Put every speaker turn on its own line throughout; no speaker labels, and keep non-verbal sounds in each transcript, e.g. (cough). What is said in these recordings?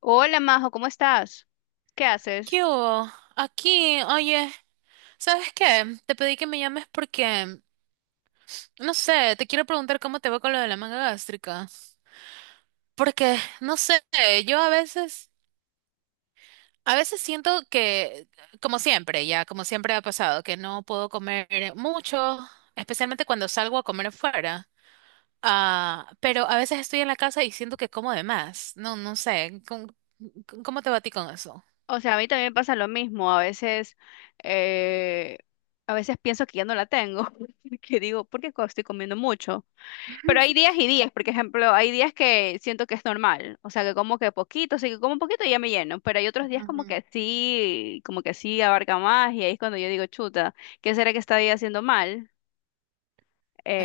Hola Majo, ¿cómo estás? ¿Qué haces?
¿Qué hubo? Aquí, oye, ¿sabes qué? Te pedí que me llames porque, no sé, te quiero preguntar cómo te va con lo de la manga gástrica. Porque, no sé, yo a veces siento que, como siempre, ya, como siempre ha pasado, que no puedo comer mucho, especialmente cuando salgo a comer afuera. Ah, pero a veces estoy en la casa y siento que como de más. No, no sé, ¿cómo, cómo te va a ti con eso?
O sea, a mí también me pasa lo mismo. Eh, a veces pienso que ya no la tengo, (laughs) que digo, ¿por qué estoy comiendo mucho? Pero hay
(laughs)
días y días, por ejemplo, hay días que siento que es normal, o sea, que como que poquito, o sea, que como un poquito y ya me lleno, pero hay otros días
Ujú.
como que sí abarca más y ahí es cuando yo digo, chuta, ¿qué será que estoy haciendo mal?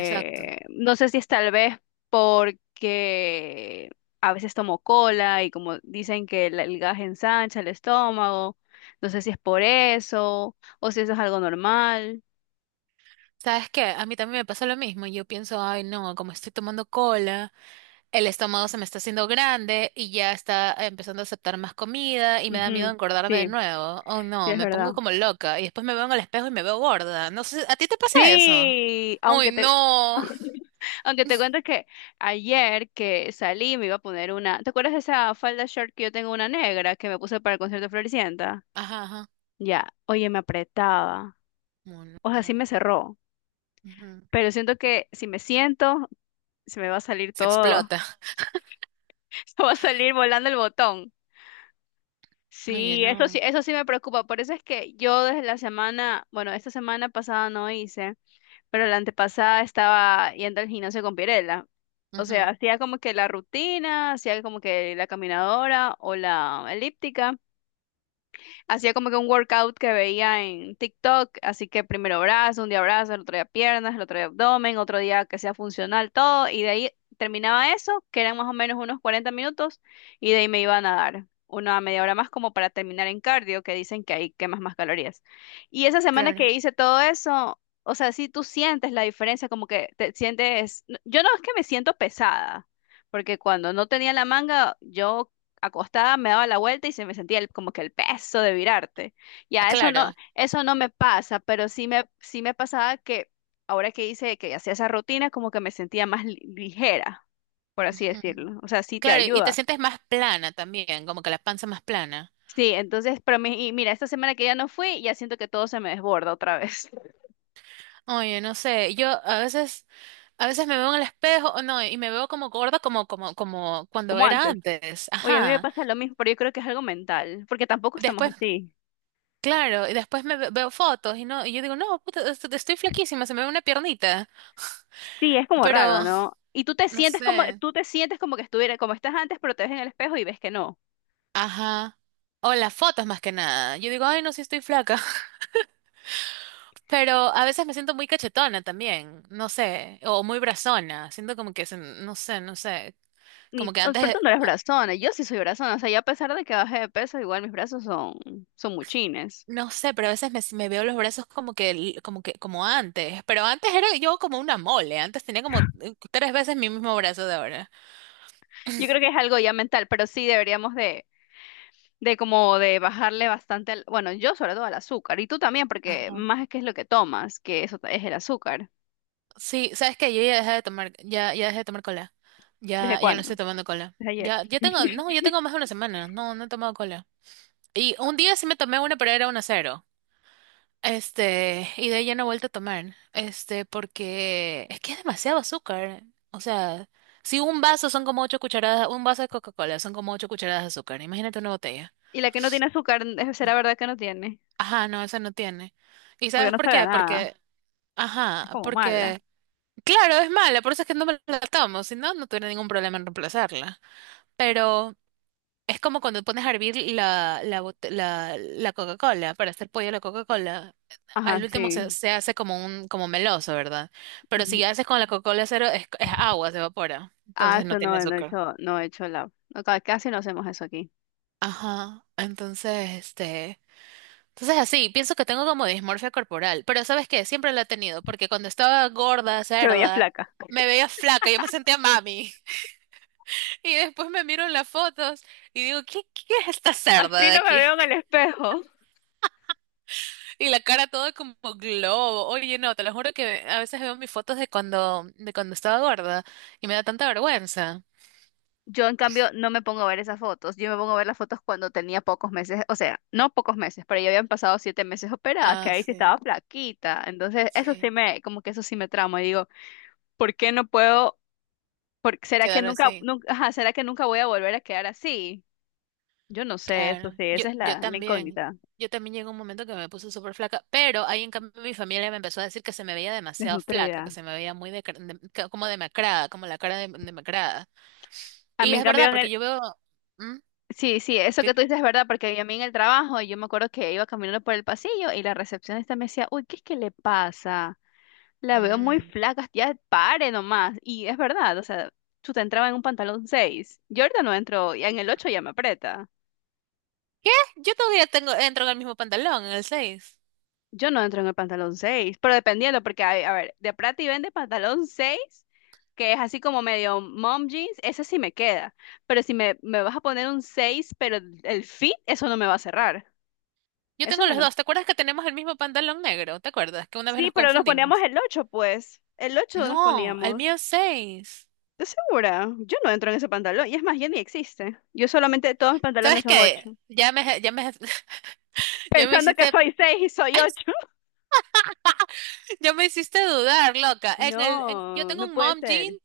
Exacto.
No sé si es tal vez porque a veces tomo cola y como dicen que el gas ensancha el estómago, no sé si es por eso o si eso es algo normal.
¿Sabes qué? A mí también me pasa lo mismo. Yo pienso, ay, no, como estoy tomando cola, el estómago se me está haciendo grande y ya está empezando a aceptar más comida y me da miedo
Ujú.
engordarme de
Sí,
nuevo. Oh,
sí
no,
es
me
verdad.
pongo como loca y después me veo en el espejo y me veo gorda. No sé, ¿a ti te pasa eso?
Sí,
Uy,
aunque te,
no.
(laughs) aunque te cuento que ayer que salí me iba a poner una, ¿te acuerdas de esa falda short que yo tengo una negra que me puse para el concierto de Floricienta?
Ajá, ajá.
Ya, oye, me apretaba.
Oh,
O sea, sí
no.
me cerró.
Ujú.
Pero siento que si me siento, se me va a salir
Se
todo.
explota.
(laughs) Se va a salir volando el botón.
Oye,
Sí, eso sí,
no.
eso sí me preocupa. Por eso es que yo desde la semana, bueno, esta semana pasada no hice, pero la antepasada estaba yendo al gimnasio con Pirela. O sea,
Ujú.
hacía como que la rutina, hacía como que la caminadora o la elíptica. Hacía como que un workout que veía en TikTok, así que primero brazo, un día brazo, el otro día piernas, el otro día abdomen, otro día que sea funcional, todo, y de ahí terminaba eso, que eran más o menos unos 40 minutos, y de ahí me iba a nadar. Una media hora más como para terminar en cardio, que dicen que ahí quemas más calorías. Y esa semana
Claro.
que hice todo eso, o sea, sí tú sientes la diferencia, como que te sientes, no, yo no es que me siento pesada, porque cuando no tenía la manga, yo acostada, me daba la vuelta y se me sentía como que el peso de virarte. Ya,
Claro.
eso no me pasa, pero sí me pasaba que ahora que hice, que hacía esa rutina, como que me sentía más ligera, por así
Ujú.
decirlo. O sea, sí te
Claro, y te
ayuda.
sientes más plana también, como que la panza más plana.
Sí, entonces, pero y mira, esta semana que ya no fui, ya siento que todo se me desborda otra vez, (laughs)
Oye, no sé, yo a veces me veo en el espejo, o no, y me veo como gorda, como, como, como cuando
como
era
antes.
antes,
Oye, a mí me
ajá.
pasa lo mismo, pero yo creo que es algo mental, porque tampoco estamos
Después,
así.
claro, y después veo fotos y no, y yo digo, no, puta, estoy flaquísima, se me ve una piernita,
Sí, es como
pero
raro, ¿no? Y tú te
no
sientes como,
sé,
tú te sientes como que estuviera, como estás antes, pero te ves en el espejo y ves que no.
ajá. O las fotos más que nada. Yo digo, ay, no, sí estoy flaca. (laughs) Pero a veces me siento muy cachetona también, no sé, o muy brazona, siento como que, no sé,
Ni,
como que
oh,
antes.
perdón, no eres brazona, yo sí soy brazona, o sea, yo a pesar de que bajé de peso, igual mis brazos son, son muchines.
No sé, pero a veces me, si me veo los brazos como que, como que, como antes. Pero antes era yo como una mole. Antes tenía como tres veces mi mismo brazo de ahora.
Yo creo que es algo ya mental, pero sí deberíamos de como de bajarle bastante, al- bueno, yo sobre todo al azúcar, y tú también, porque
Ajá.
más es que es lo que tomas, que eso es el azúcar.
Sí, sabes que yo ya dejé de tomar, ya, ya dejé de tomar cola.
¿Desde
Ya, ya no
cuándo?
estoy tomando cola.
Desde ayer.
Ya, ya tengo, no,
(laughs)
yo tengo más de una semana. No, no he tomado cola. Y un día sí me tomé una, pero era una cero. Y de ahí ya no he vuelto a tomar, porque es que es demasiado azúcar. O sea, si un vaso son como ocho cucharadas, un vaso de Coca-Cola son como ocho cucharadas de azúcar. Imagínate una botella.
Y la que no tiene azúcar, será verdad que no tiene,
Ajá, no, esa no tiene. ¿Y
porque
sabes
no
por
sabe a
qué?
nada,
Porque,
es
ajá,
como mala.
porque, claro, es mala, por eso es que no me la tomo, si no, no tuviera ningún problema en reemplazarla. Pero es como cuando pones a hervir la Coca-Cola para hacer pollo a la Coca-Cola.
Ajá,
Al último se,
sí.
se hace como un como meloso, ¿verdad? Pero si
Ujú.
haces con la Coca-Cola cero, es agua, se evapora.
Ah,
Entonces no
eso
tiene
no, no he
azúcar.
hecho, no he hecho la, no, casi no hacemos eso aquí.
Ajá. Entonces, este. Entonces así, pienso que tengo como dismorfia corporal. Pero ¿sabes qué? Siempre la he tenido, porque cuando estaba gorda,
Te veía
cerda,
flaca.
me veía flaca, yo me sentía mami. (laughs) Y después me miro en las fotos y digo, ¿qué, qué es esta cerda
Así
de
no me
aquí?
veo en el espejo.
Y la cara toda como globo. Oye, no, te lo juro que a veces veo mis fotos de cuando estaba gorda y me da tanta vergüenza.
Yo, en cambio, no me pongo a ver esas fotos. Yo me pongo a ver las fotos cuando tenía pocos meses, o sea, no pocos meses, pero ya habían pasado 7 meses operada, que
Ah,
ahí sí
sí,
estaba flaquita. Entonces, eso sí
sí,
me, como que eso sí me tramo. Y digo, ¿por qué no puedo? ¿Será que
quedar
nunca,
así.
nunca, ajá, será que nunca voy a volver a quedar así? Yo no sé, eso
Claro.
sí,
Yo,
esa es
yo
la, la
también.
incógnita,
Yo también llegué a un momento que me puse súper flaca, pero ahí en cambio mi familia me empezó a decir que se me veía demasiado flaca, que
desnutrida.
se me veía muy de, como demacrada, como la cara de, demacrada.
A
Y
mí, en
es
cambio,
verdad,
en el,
porque yo veo... ¿Mm?
sí, sí, eso
¿Qué?
que tú dices es verdad, porque a mí en el trabajo, yo me acuerdo que iba caminando por el pasillo y la recepcionista me decía, uy, ¿qué es que le pasa? La veo muy
Mm.
flaca, ya pare nomás. Y es verdad, o sea, chuta, entraba en un pantalón seis. Yo ahorita no entro, ya en el 8 ya me aprieta.
¿Qué? Yo todavía tengo, entro en el mismo pantalón, en el seis.
Yo no entro en el pantalón 6, pero dependiendo, porque, a ver, de Prati vende pantalón 6 que es así como medio mom jeans, ese sí me queda. Pero si me, me vas a poner un 6, pero el fit, eso no me va a cerrar.
Yo
Eso
tengo
me
los
no.
dos. ¿Te acuerdas que tenemos el mismo pantalón negro? ¿Te acuerdas que una vez
Sí,
nos
pero nos poníamos
confundimos?
el 8, pues. El 8 nos
No, el
poníamos.
mío es seis.
¿Estás segura? Yo no entro en ese pantalón. Y es más, ya ni existe. Yo solamente, todos mis pantalones
¿Sabes
son
qué?
8.
(laughs) Ya me
Pensando que
hiciste,
soy seis y soy ocho. (laughs)
ya me hiciste dudar, loca. Yo
No,
tengo
no
un
puede
mom jean
ser.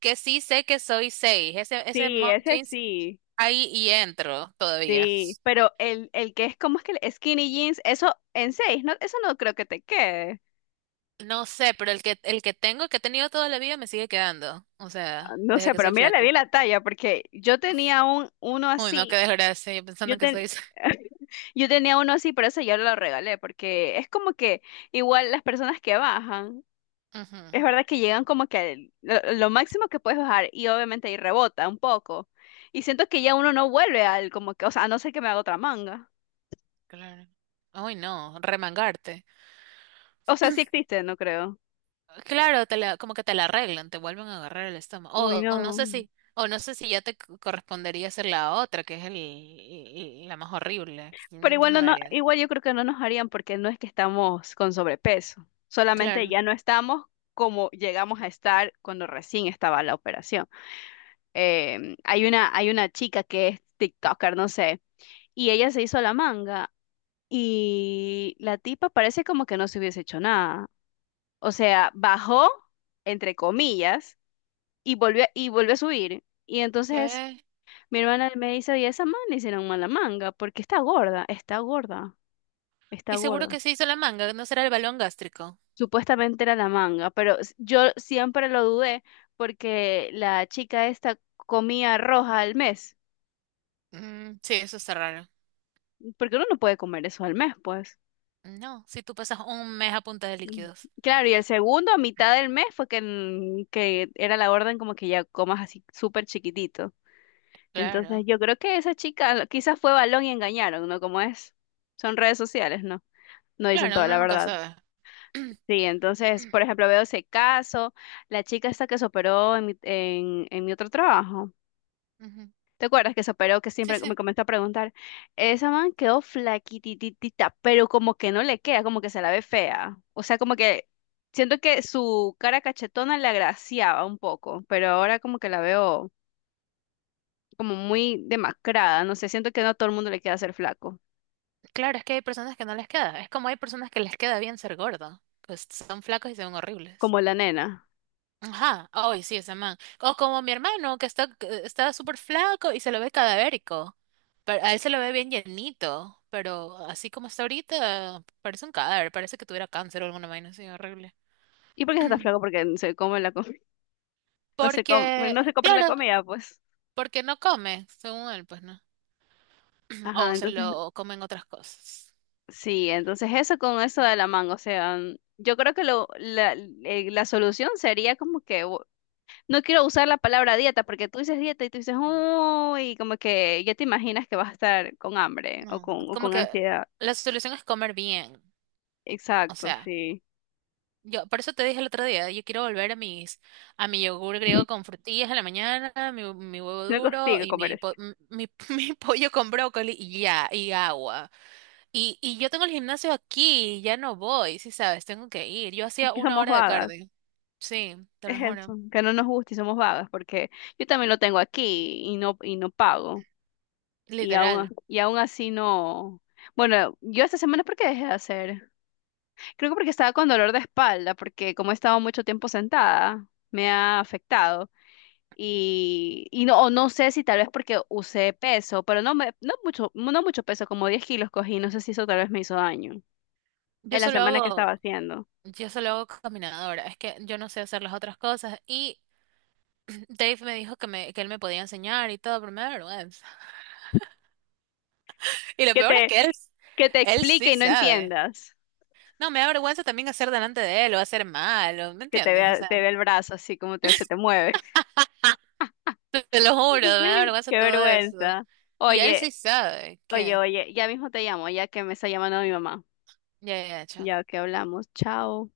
que sí sé que soy seis. Ese
Sí,
mom
ese
jeans
sí,
ahí y entro todavía.
sí. Pero el que es como es que el skinny jeans, eso en seis, no, eso no creo que te quede.
No sé, pero el que tengo, que he tenido toda la vida, me sigue quedando. O
Ah,
sea,
no
desde
sé,
que
pero
soy
mira, le vi
flaca.
la talla, porque yo tenía un, uno
Uy, no, qué
así.
desgracia, yo pensando
Yo,
que
ten,
soy.
(laughs) yo tenía uno así, pero ese yo lo regalé, porque es como que igual las personas que bajan.
(laughs)
Es
Ujú,
verdad que llegan como que lo máximo que puedes bajar y obviamente ahí rebota un poco. Y siento que ya uno no vuelve al como que, o sea, a no ser que me haga otra manga.
claro. Uy, no, remangarte.
O sea, sí existe, no creo.
Claro, como que te la arreglan, te vuelven a agarrar el estómago.
Uy,
O no
no.
sé si, o no sé si ya te correspondería hacer la otra, que es la más horrible.
Pero
Mm, yo
igual
no
no,
me haría.
igual yo creo que no nos harían porque no es que estamos con sobrepeso. Solamente
Claro.
ya no estamos como llegamos a estar cuando recién estaba la operación. Hay una, hay una chica que es TikToker, no sé, y ella se hizo la manga. Y la tipa parece como que no se hubiese hecho nada. O sea, bajó, entre comillas, y volvió a subir. Y entonces
¿Qué?
mi hermana me dice, y esa man le hicieron mala manga, porque está gorda, está gorda, está
Y seguro
gorda.
que se hizo la manga, ¿no será el balón gástrico?
Supuestamente era la manga, pero yo siempre lo dudé porque la chica esta comía roja al mes,
Mm, sí, eso está raro.
porque uno no puede comer eso al mes, pues.
No, si tú pasas un mes a punta de
Mm.
líquidos.
Claro, y el segundo, a mitad del mes, fue que, mm, que era la orden como que ya comas así súper chiquitito. Entonces
Claro.
yo creo que esa chica quizás fue balón y engañaron, ¿no? Como es, son redes sociales, ¿no? No dicen
Claro,
toda
uno
la
nunca
verdad.
sabe. (clears throat)
Sí, entonces, por ejemplo, veo ese caso, la chica esta que se operó en mi otro trabajo.
Ujú.
¿Te acuerdas que se operó, que
Sí,
siempre me
sí.
comenzó a preguntar? Esa man quedó flaquititita, pero como que no le queda, como que se la ve fea. O sea, como que siento que su cara cachetona le agraciaba un poco, pero ahora como que la veo como muy demacrada, no sé, siento que no a todo el mundo le queda ser flaco.
Claro, es que hay personas que no les queda. Es como hay personas que les queda bien ser gordo, que son flacos y se ven horribles.
Como la nena.
Ajá, ay, sí, ese man. O como mi hermano, que está súper flaco y se lo ve cadavérico. Pero a él se lo ve bien llenito, pero así como está ahorita, parece un cadáver, parece que tuviera cáncer o alguna vaina así horrible.
¿Y por qué está tan
(clears throat)
flaco? Porque no se come la com- (laughs) no se come, no se
Porque,
compra la
claro,
comida, pues.
porque no come, según él, pues no. (clears throat)
Ajá,
O se
entonces,
lo comen otras cosas.
sí, entonces eso con eso de la manga, o sea, mm, yo creo que la solución sería como que, no quiero usar la palabra dieta, porque tú dices dieta y tú dices, uy, como que ya te imaginas que vas a estar con hambre
No,
o
como
con
que
ansiedad.
la solución es comer bien, o
Exacto,
sea.
sí.
Yo, por eso te dije el otro día, yo quiero volver a mis, a mi yogur griego con frutillas en la mañana, mi huevo
No
duro
consigo
y
comer
mi,
eso.
(laughs) mi pollo con brócoli y ya, y agua. Y yo tengo el gimnasio aquí, y ya no voy, sí sabes, tengo que ir. Yo
Es
hacía
que
una
somos
hora de
vagas,
cardio, sí, te
es
lo juro,
eso, que no nos gusta y somos vagas, porque yo también lo tengo aquí y no pago.
literal.
Y aún así no. Bueno, yo esta semana, ¿por qué dejé de hacer? Creo que porque estaba con dolor de espalda, porque como he estado mucho tiempo sentada, me ha afectado. Y no, o no sé si tal vez porque usé peso, pero no, me, no mucho, no mucho peso, como 10 kilos cogí, no sé si eso tal vez me hizo daño
Yo
en la
solo
semana que estaba
hago,
haciendo.
yo solo hago caminadora, es que yo no sé hacer las otras cosas y (clears throat) Dave me dijo que me, que él me podía enseñar y todo, pero me da vergüenza. (laughs) Y lo
Que
peor es
te,
que él,
que te
él
explique
sí
y no
sabe.
entiendas,
No, me da vergüenza también hacer delante de él o hacer malo, ¿me
que
entiendes? O sea,
te vea el brazo así como te, se te mueve.
te lo juro, me da
(laughs)
vergüenza
Qué
todo eso.
vergüenza.
Y él
Oye,
sí sabe
oye,
que.
oye, ya mismo te llamo, ya que me está llamando mi mamá.
Ya, ya, ya, chao.
Ya que hablamos, chao.